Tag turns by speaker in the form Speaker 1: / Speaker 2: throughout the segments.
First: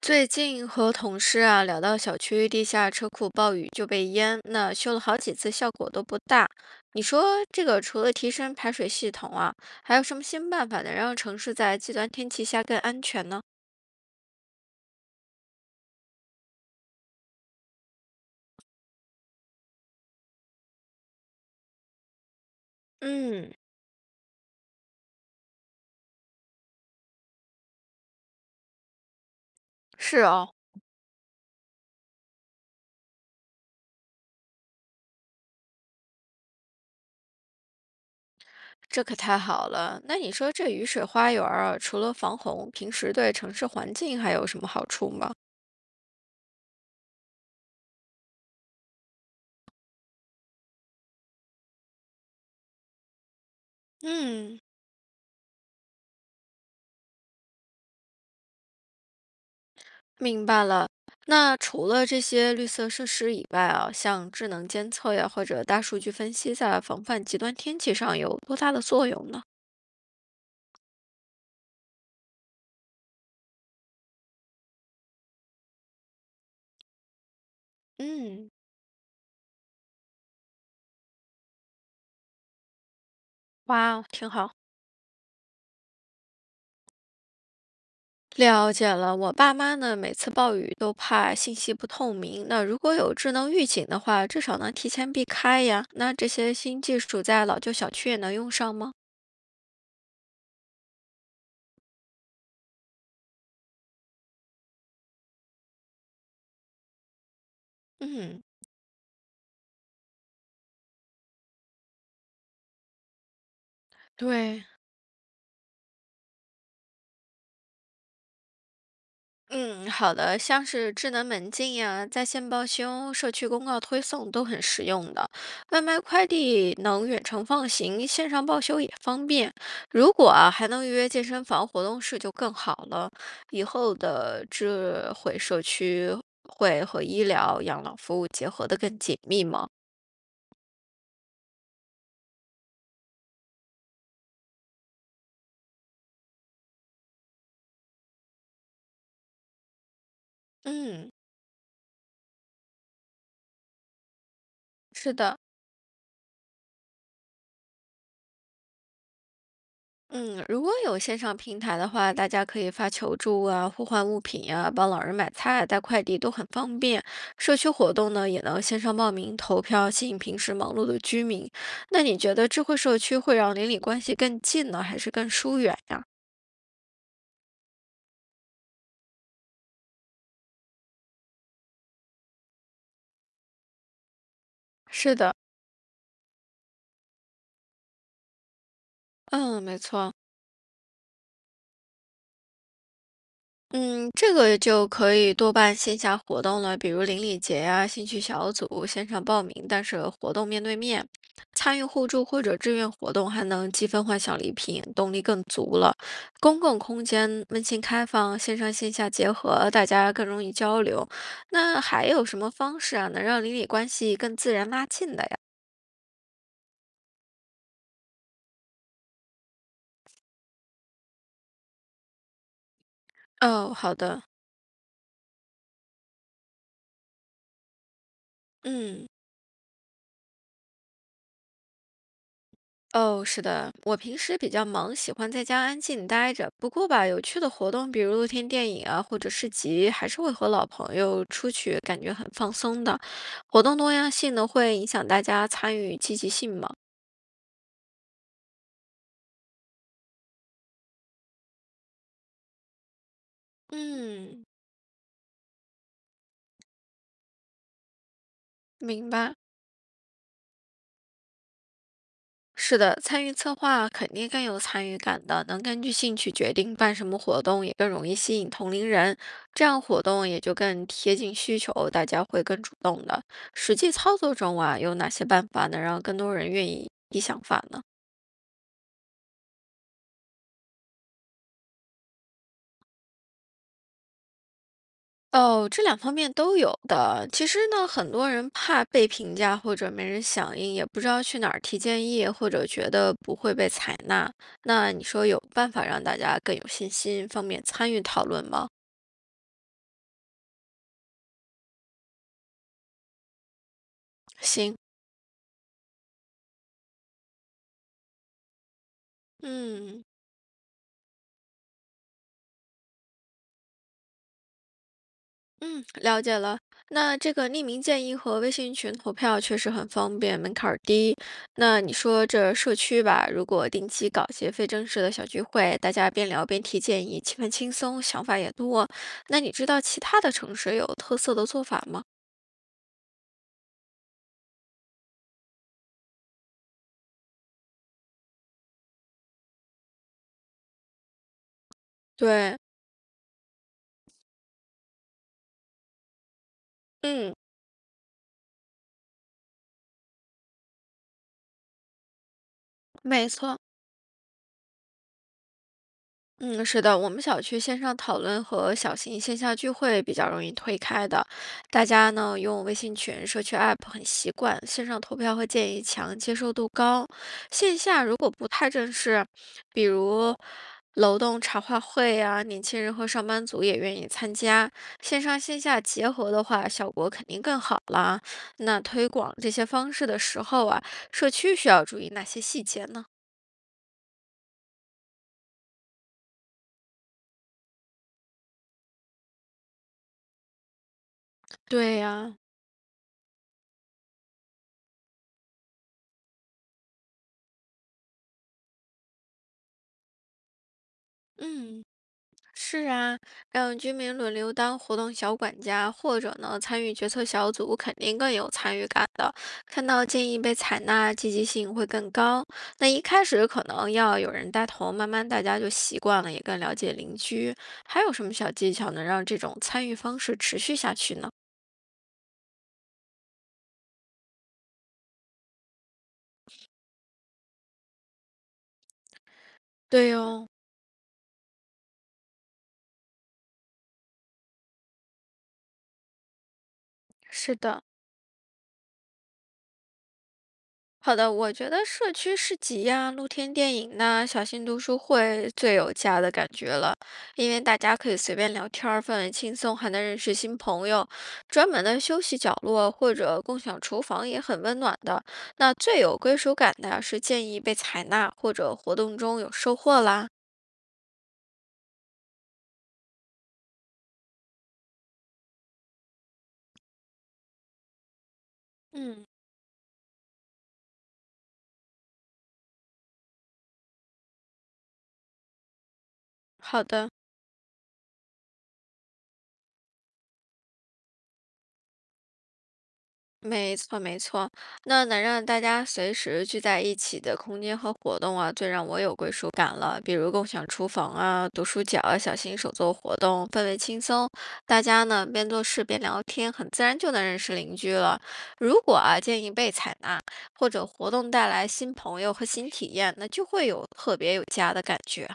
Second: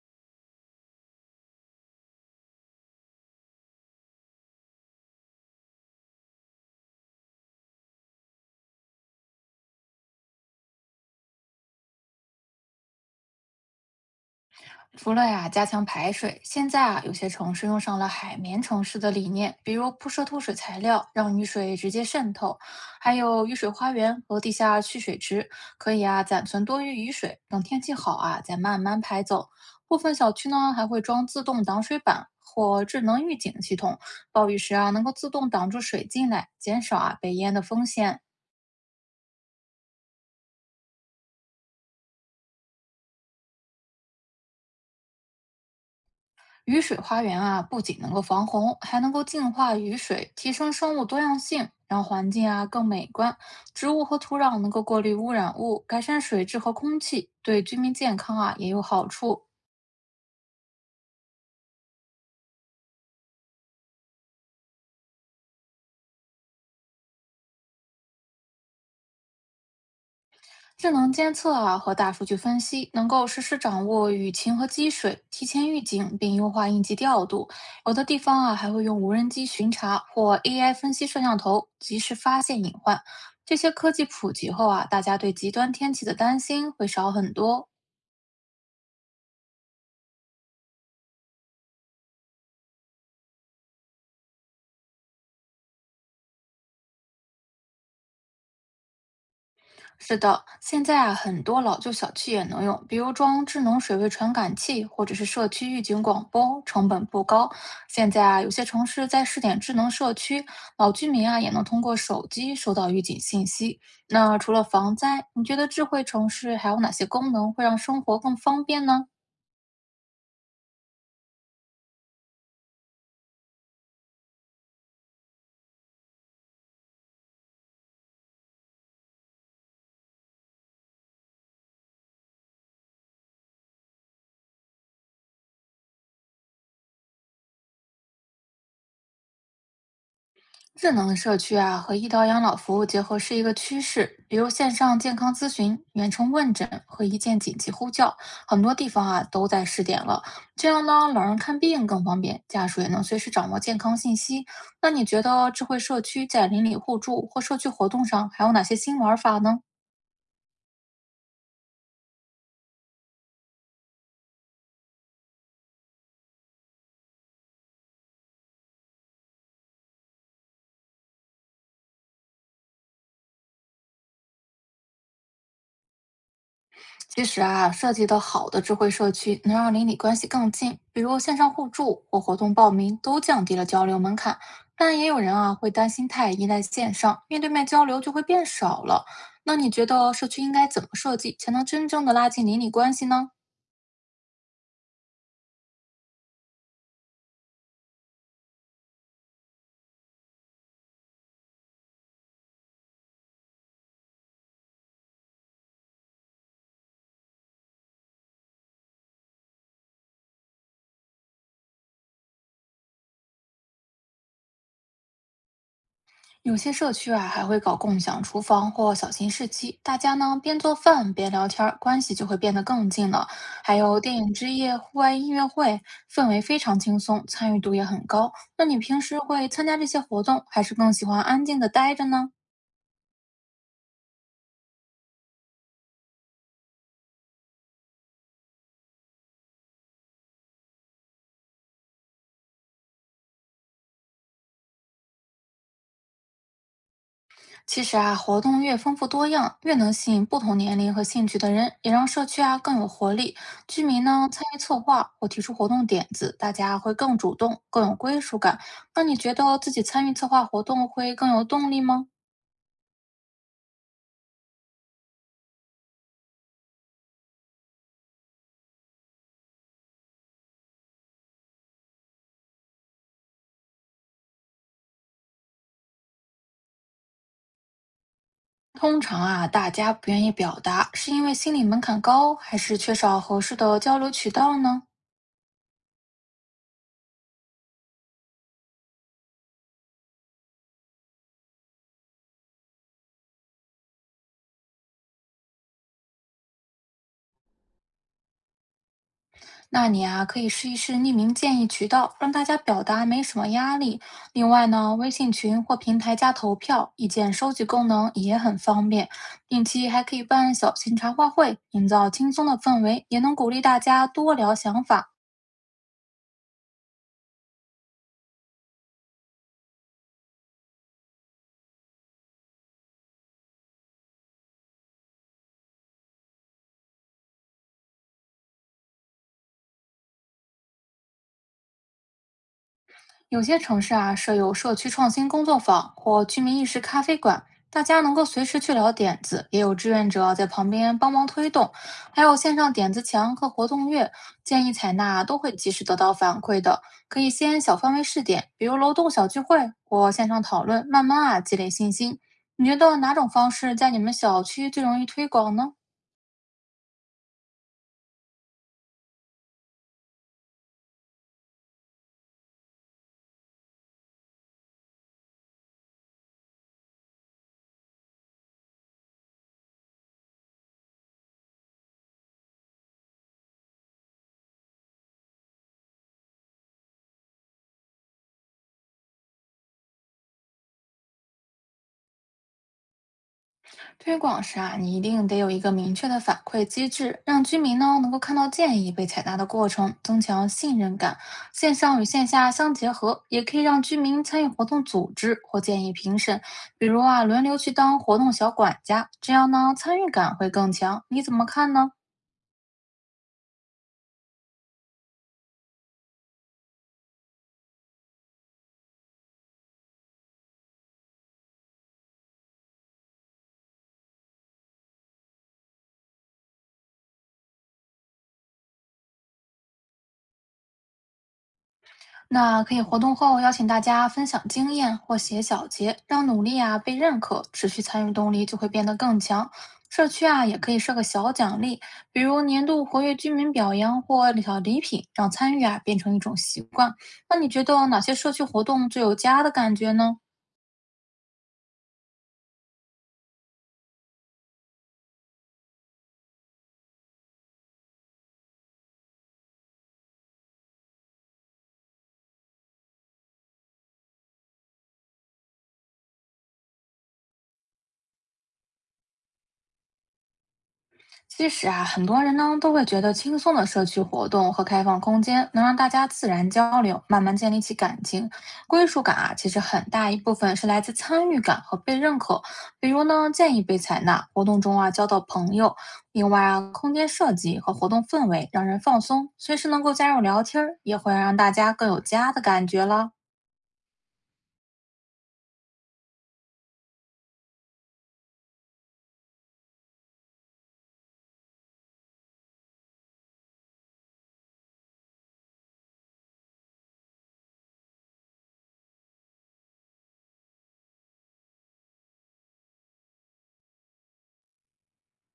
Speaker 1: 最近和同事啊聊到小区地下车库暴雨就被淹，那修了好几次效果都不大。你说这个除了提升排水系统啊，还有什么新办法能让城市在极端天气下更安全呢？
Speaker 2: 除了呀加强排水，现在啊有些城市用上了海绵城市的理念，比如铺设透水材料，让雨水直接渗透，还有
Speaker 1: 嗯，
Speaker 2: 雨水花园和地下蓄水池，可以啊暂存多余雨水，等天气好啊再慢慢排走。部分
Speaker 1: 是
Speaker 2: 小区
Speaker 1: 哦，
Speaker 2: 呢还会装自动挡水板或智能预警系统，暴雨时啊能够自动挡住水进来，减少啊被淹的风险。
Speaker 1: 这可太好了。那你说这雨水花园儿啊，除了防洪，平时对城市环境还有什么好处吗？
Speaker 2: 雨水花园啊，不仅能够防洪，还能够净化雨水，提升生物多样性，让环境啊更美观。植物和土壤
Speaker 1: 嗯，
Speaker 2: 能够过滤污染物，改善水质和空气，对居民健康啊也有好处。
Speaker 1: 明白了。那除了这些绿色设施以外啊，像智能监测呀，或者大数据分析，在防范极端天气上有多大的作用呢？
Speaker 2: 智能监测啊和大数据分析能够实时掌握雨情和积水，提前预警并优化应急调度。有的地方
Speaker 1: 嗯，
Speaker 2: 啊还会用无人机巡查或 AI 分析摄像头，及时发现隐患。这些科
Speaker 1: 哇哦，
Speaker 2: 技
Speaker 1: 挺
Speaker 2: 普及
Speaker 1: 好。
Speaker 2: 后啊，大家对极端天气的担心会少很多。
Speaker 1: 了解了，我爸妈呢，每次暴雨都怕信息不透明。那如果有智能预警的话，至少能提前避开呀。那这些新技术在老旧小区也能用上吗？
Speaker 2: 是的，现在啊，很多老旧小区也能用，比如装智能水位传感器，或者是社区预警广播，成本不高。现在啊，
Speaker 1: 嗯，
Speaker 2: 有些城市在试点智能社区，老居民啊也能通过手机收到预警信息。那除了
Speaker 1: 对，
Speaker 2: 防灾，你觉得智慧城市还有哪些功能会让生活更方便呢？
Speaker 1: 嗯，好的，像是智能门禁呀、在线报修、社区公告推送都很实用的。外卖快递能远程放行，线上报修也方便。如果啊还能预约健身房活动室就更好了。以后的智慧社区会和医疗养老服务结合的更紧密吗？
Speaker 2: 智能社区啊和医疗养老服务结合是一个趋势，比如线上健康咨询、远程问诊和一键紧急呼叫，很多地方啊都在试点了。这样呢，
Speaker 1: 嗯，
Speaker 2: 老人看病更方便，家属也能随时掌握健康信息。那你
Speaker 1: 是
Speaker 2: 觉
Speaker 1: 的。
Speaker 2: 得智慧社区在邻里互助或社区活动上还有哪些新玩法呢？
Speaker 1: 嗯，如果有线上平台的话，大家可以发求助啊、互换物品呀、帮老人买菜啊、带快递都很方便。社区活动呢，也能线上报名投票，吸引平时忙碌的居民。那你觉得智慧社区会让邻里关系更近呢，还是更疏远呀？
Speaker 2: 其实啊，设计的好的智慧社区能让邻里关系更近，比如线上互助或活动报名，都降低了交流门槛。但也
Speaker 1: 是
Speaker 2: 有
Speaker 1: 的，
Speaker 2: 人啊会担心太依赖线上，面对面交流就会变少了。那
Speaker 1: 嗯，
Speaker 2: 你
Speaker 1: 没
Speaker 2: 觉得
Speaker 1: 错。
Speaker 2: 社区应该怎么设计，才能真正的拉近邻里关系呢？
Speaker 1: 嗯，这个就可以多办线下活动了，比如邻里节啊、兴趣小组，线上报名，但是活动面对面，参与互助或者志愿活动，还能积分换小礼品，动力更足了。公共空间温馨开放，线上线下结合，大家更容易交流。那还有什么方式啊，能让邻里关系更自然拉近的呀？
Speaker 2: 有些社区啊还会搞共享厨房或小型市集，大家呢边做饭边聊天儿，关系就会变得更近了。
Speaker 1: 哦，
Speaker 2: 还
Speaker 1: 好
Speaker 2: 有电
Speaker 1: 的，
Speaker 2: 影之夜、户外音乐会，氛围非常轻松，参与度也很高。那你平
Speaker 1: 嗯。
Speaker 2: 时会参加这些活动，还是更喜欢安静的待着呢？
Speaker 1: 哦，是的，我平时比较忙，喜欢在家安静待着。不过吧，有趣的活动，比如露天电影啊，或者市集，还是会和老朋友出去，感觉很放松的。活动多样性呢，会影响大家参与积极性嘛？
Speaker 2: 其实啊，活动越丰富多样，越能吸引不同年龄和兴趣的人，也让社区啊更有活力。居民呢参
Speaker 1: 嗯，
Speaker 2: 与策划或提出活动点子，大家会更主动，更有归属感。那
Speaker 1: 明
Speaker 2: 你觉
Speaker 1: 白。
Speaker 2: 得自己参与策划活动会更有动力吗？
Speaker 1: 是的，参与策划肯定更有参与感的，能根据兴趣决定办什么活动，也更容易吸引同龄人，这样活动也就更贴近需求，大家会更主动的。实际操作中啊，有哪些办法能让更多人愿意提想法呢？
Speaker 2: 通常啊，大家不愿意表达，是因为心理门槛高，还是缺少合适的交流渠道呢？
Speaker 1: 哦，这两方面都有的。其实呢，很多人怕被评价或者没人响应，也不知道去哪儿提建议，或者觉得不会被采纳。那你说有办法让大家更有信心，方便参与讨论吗？
Speaker 2: 那你啊，可以试一试匿名建议渠道，让大家表达没什么压力。另外
Speaker 1: 行，
Speaker 2: 呢，微信群或平台加投票、意见收集功能也很方便。定期还
Speaker 1: 嗯
Speaker 2: 可以办小型茶话会，营造轻松的氛围，也能鼓励大家多聊想法。
Speaker 1: 嗯，了解了。那这个匿名建议和微信群投票确实很方便，门槛儿低。那你说这社区吧，如果定期搞些非正式的小聚会，大家边聊边提建议，气氛轻松，想法也多。那你知道其他的城市有特色的做法吗？
Speaker 2: 有些城市啊设有社区创新工作坊或居民意识咖啡馆，大家能够随时去聊点子，也有志愿者在旁边帮忙推动，还有线
Speaker 1: 对，
Speaker 2: 上点子墙和活动月，建议采纳都会及时得到反馈的。可以
Speaker 1: 嗯，
Speaker 2: 先小范围试点，比如楼栋小聚会或线上讨论，慢慢啊积累信心。你觉得哪种
Speaker 1: 没
Speaker 2: 方
Speaker 1: 错。
Speaker 2: 式在你们小区最容易推广呢？
Speaker 1: 嗯，是的，我们小区线上讨论和小型线下聚会比较容易推开的，大家呢用微信群、社区 app 很习惯，线上投票和建议强，接受度高。线下如果不太正式，比如楼栋茶话会啊，年轻人和上班族也愿意参加。线上线下结合的话，效果肯定更好啦。那推广这些方式的时候啊，社区需要注意哪些细节呢？
Speaker 2: 推广时啊，你一定得有一个明确的反馈机制，让居民呢能够看到建议被采纳的过程，增强信任感。线
Speaker 1: 对
Speaker 2: 上与线
Speaker 1: 呀、
Speaker 2: 下相结合，也可以让居民参与活动组织或建议评审，比如啊轮流去当活动小管家，这样呢参与感会更强。你怎么看
Speaker 1: 嗯。
Speaker 2: 呢？
Speaker 1: 是啊，让居民轮流当活动小管家，或者呢参与决策小组，肯定更有参与感的。看到建议被采纳，积极性会更高。那一开始可能要有人带头，慢慢大家就习惯了，也更了解邻居。还有什么小技巧能让这种参与方式持续下去呢？
Speaker 2: 那可以活动后邀请大家分享经验或写小结，让努力啊被认可，持续参与动力就会变得更强。社
Speaker 1: 对
Speaker 2: 区啊
Speaker 1: 哦，
Speaker 2: 也可以设个小奖励，比如年度活跃居民表扬或小礼品，让参与啊变成一种习惯。那你
Speaker 1: 是
Speaker 2: 觉
Speaker 1: 的，
Speaker 2: 得哪些社区活动最有家的感觉呢？
Speaker 1: 好的，我觉得社区市集呀、露天电影呐、小型读书会最有家的感觉了，因为大家可以随便聊天儿，氛围轻松，还能认识新朋友。专门的休息角落或者共享厨房也很温暖的。那最有归属感的是建议被采纳，或者活动中有收获啦。
Speaker 2: 其实啊，很多人呢都会觉得轻松的社区活动和开放空间能让大家自然交流，慢慢建立起感情、归属感
Speaker 1: 嗯，
Speaker 2: 啊。其实很大一部分是来自参与感和被认可，比如呢，建议被采纳，活动中啊交到朋友。另外啊，
Speaker 1: 好
Speaker 2: 空间
Speaker 1: 的。
Speaker 2: 设计和活动氛围让人放松，随时能够加入聊天儿，也会让大家更有家的感觉了。
Speaker 1: 没错，没错。那能让大家随时聚在一起的空间和活动啊，最让我有归属感了。比如共享厨房啊、读书角啊、小型手作活动，氛围轻松，大家呢边做事边聊天，很自然就能认识邻居了。如果啊建议被采纳，或者活动带来新朋友和新体验，那就会有特别有家的感觉。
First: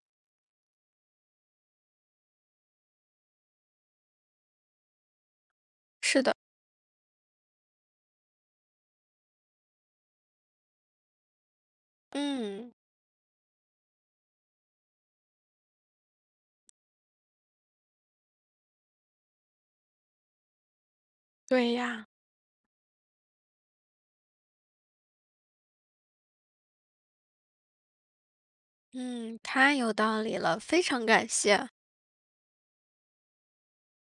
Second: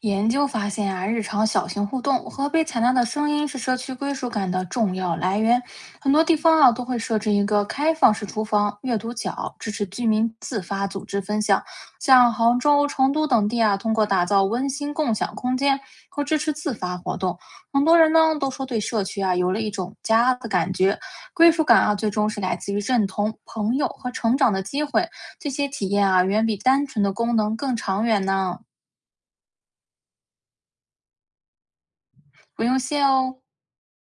Speaker 2: 研究发现啊，日常小型互动和被采纳的声音是社区归属感的重要来源。很多
Speaker 1: 是的，
Speaker 2: 地方啊都会设置一个开放式厨房、阅读角，支持居民自发组织分享。像杭
Speaker 1: 嗯
Speaker 2: 州、成都等地啊，通过打造温馨共享空间和支持自发活动，很多人呢都说对社区啊有了一种家的感觉。归属
Speaker 1: 对
Speaker 2: 感啊，
Speaker 1: 呀。
Speaker 2: 最终是来自于认同、朋友和成长的机会。这些体验啊，远比单纯的功能更长远呢，
Speaker 1: 嗯，太有道理了，非常感谢。
Speaker 2: 不用谢哦。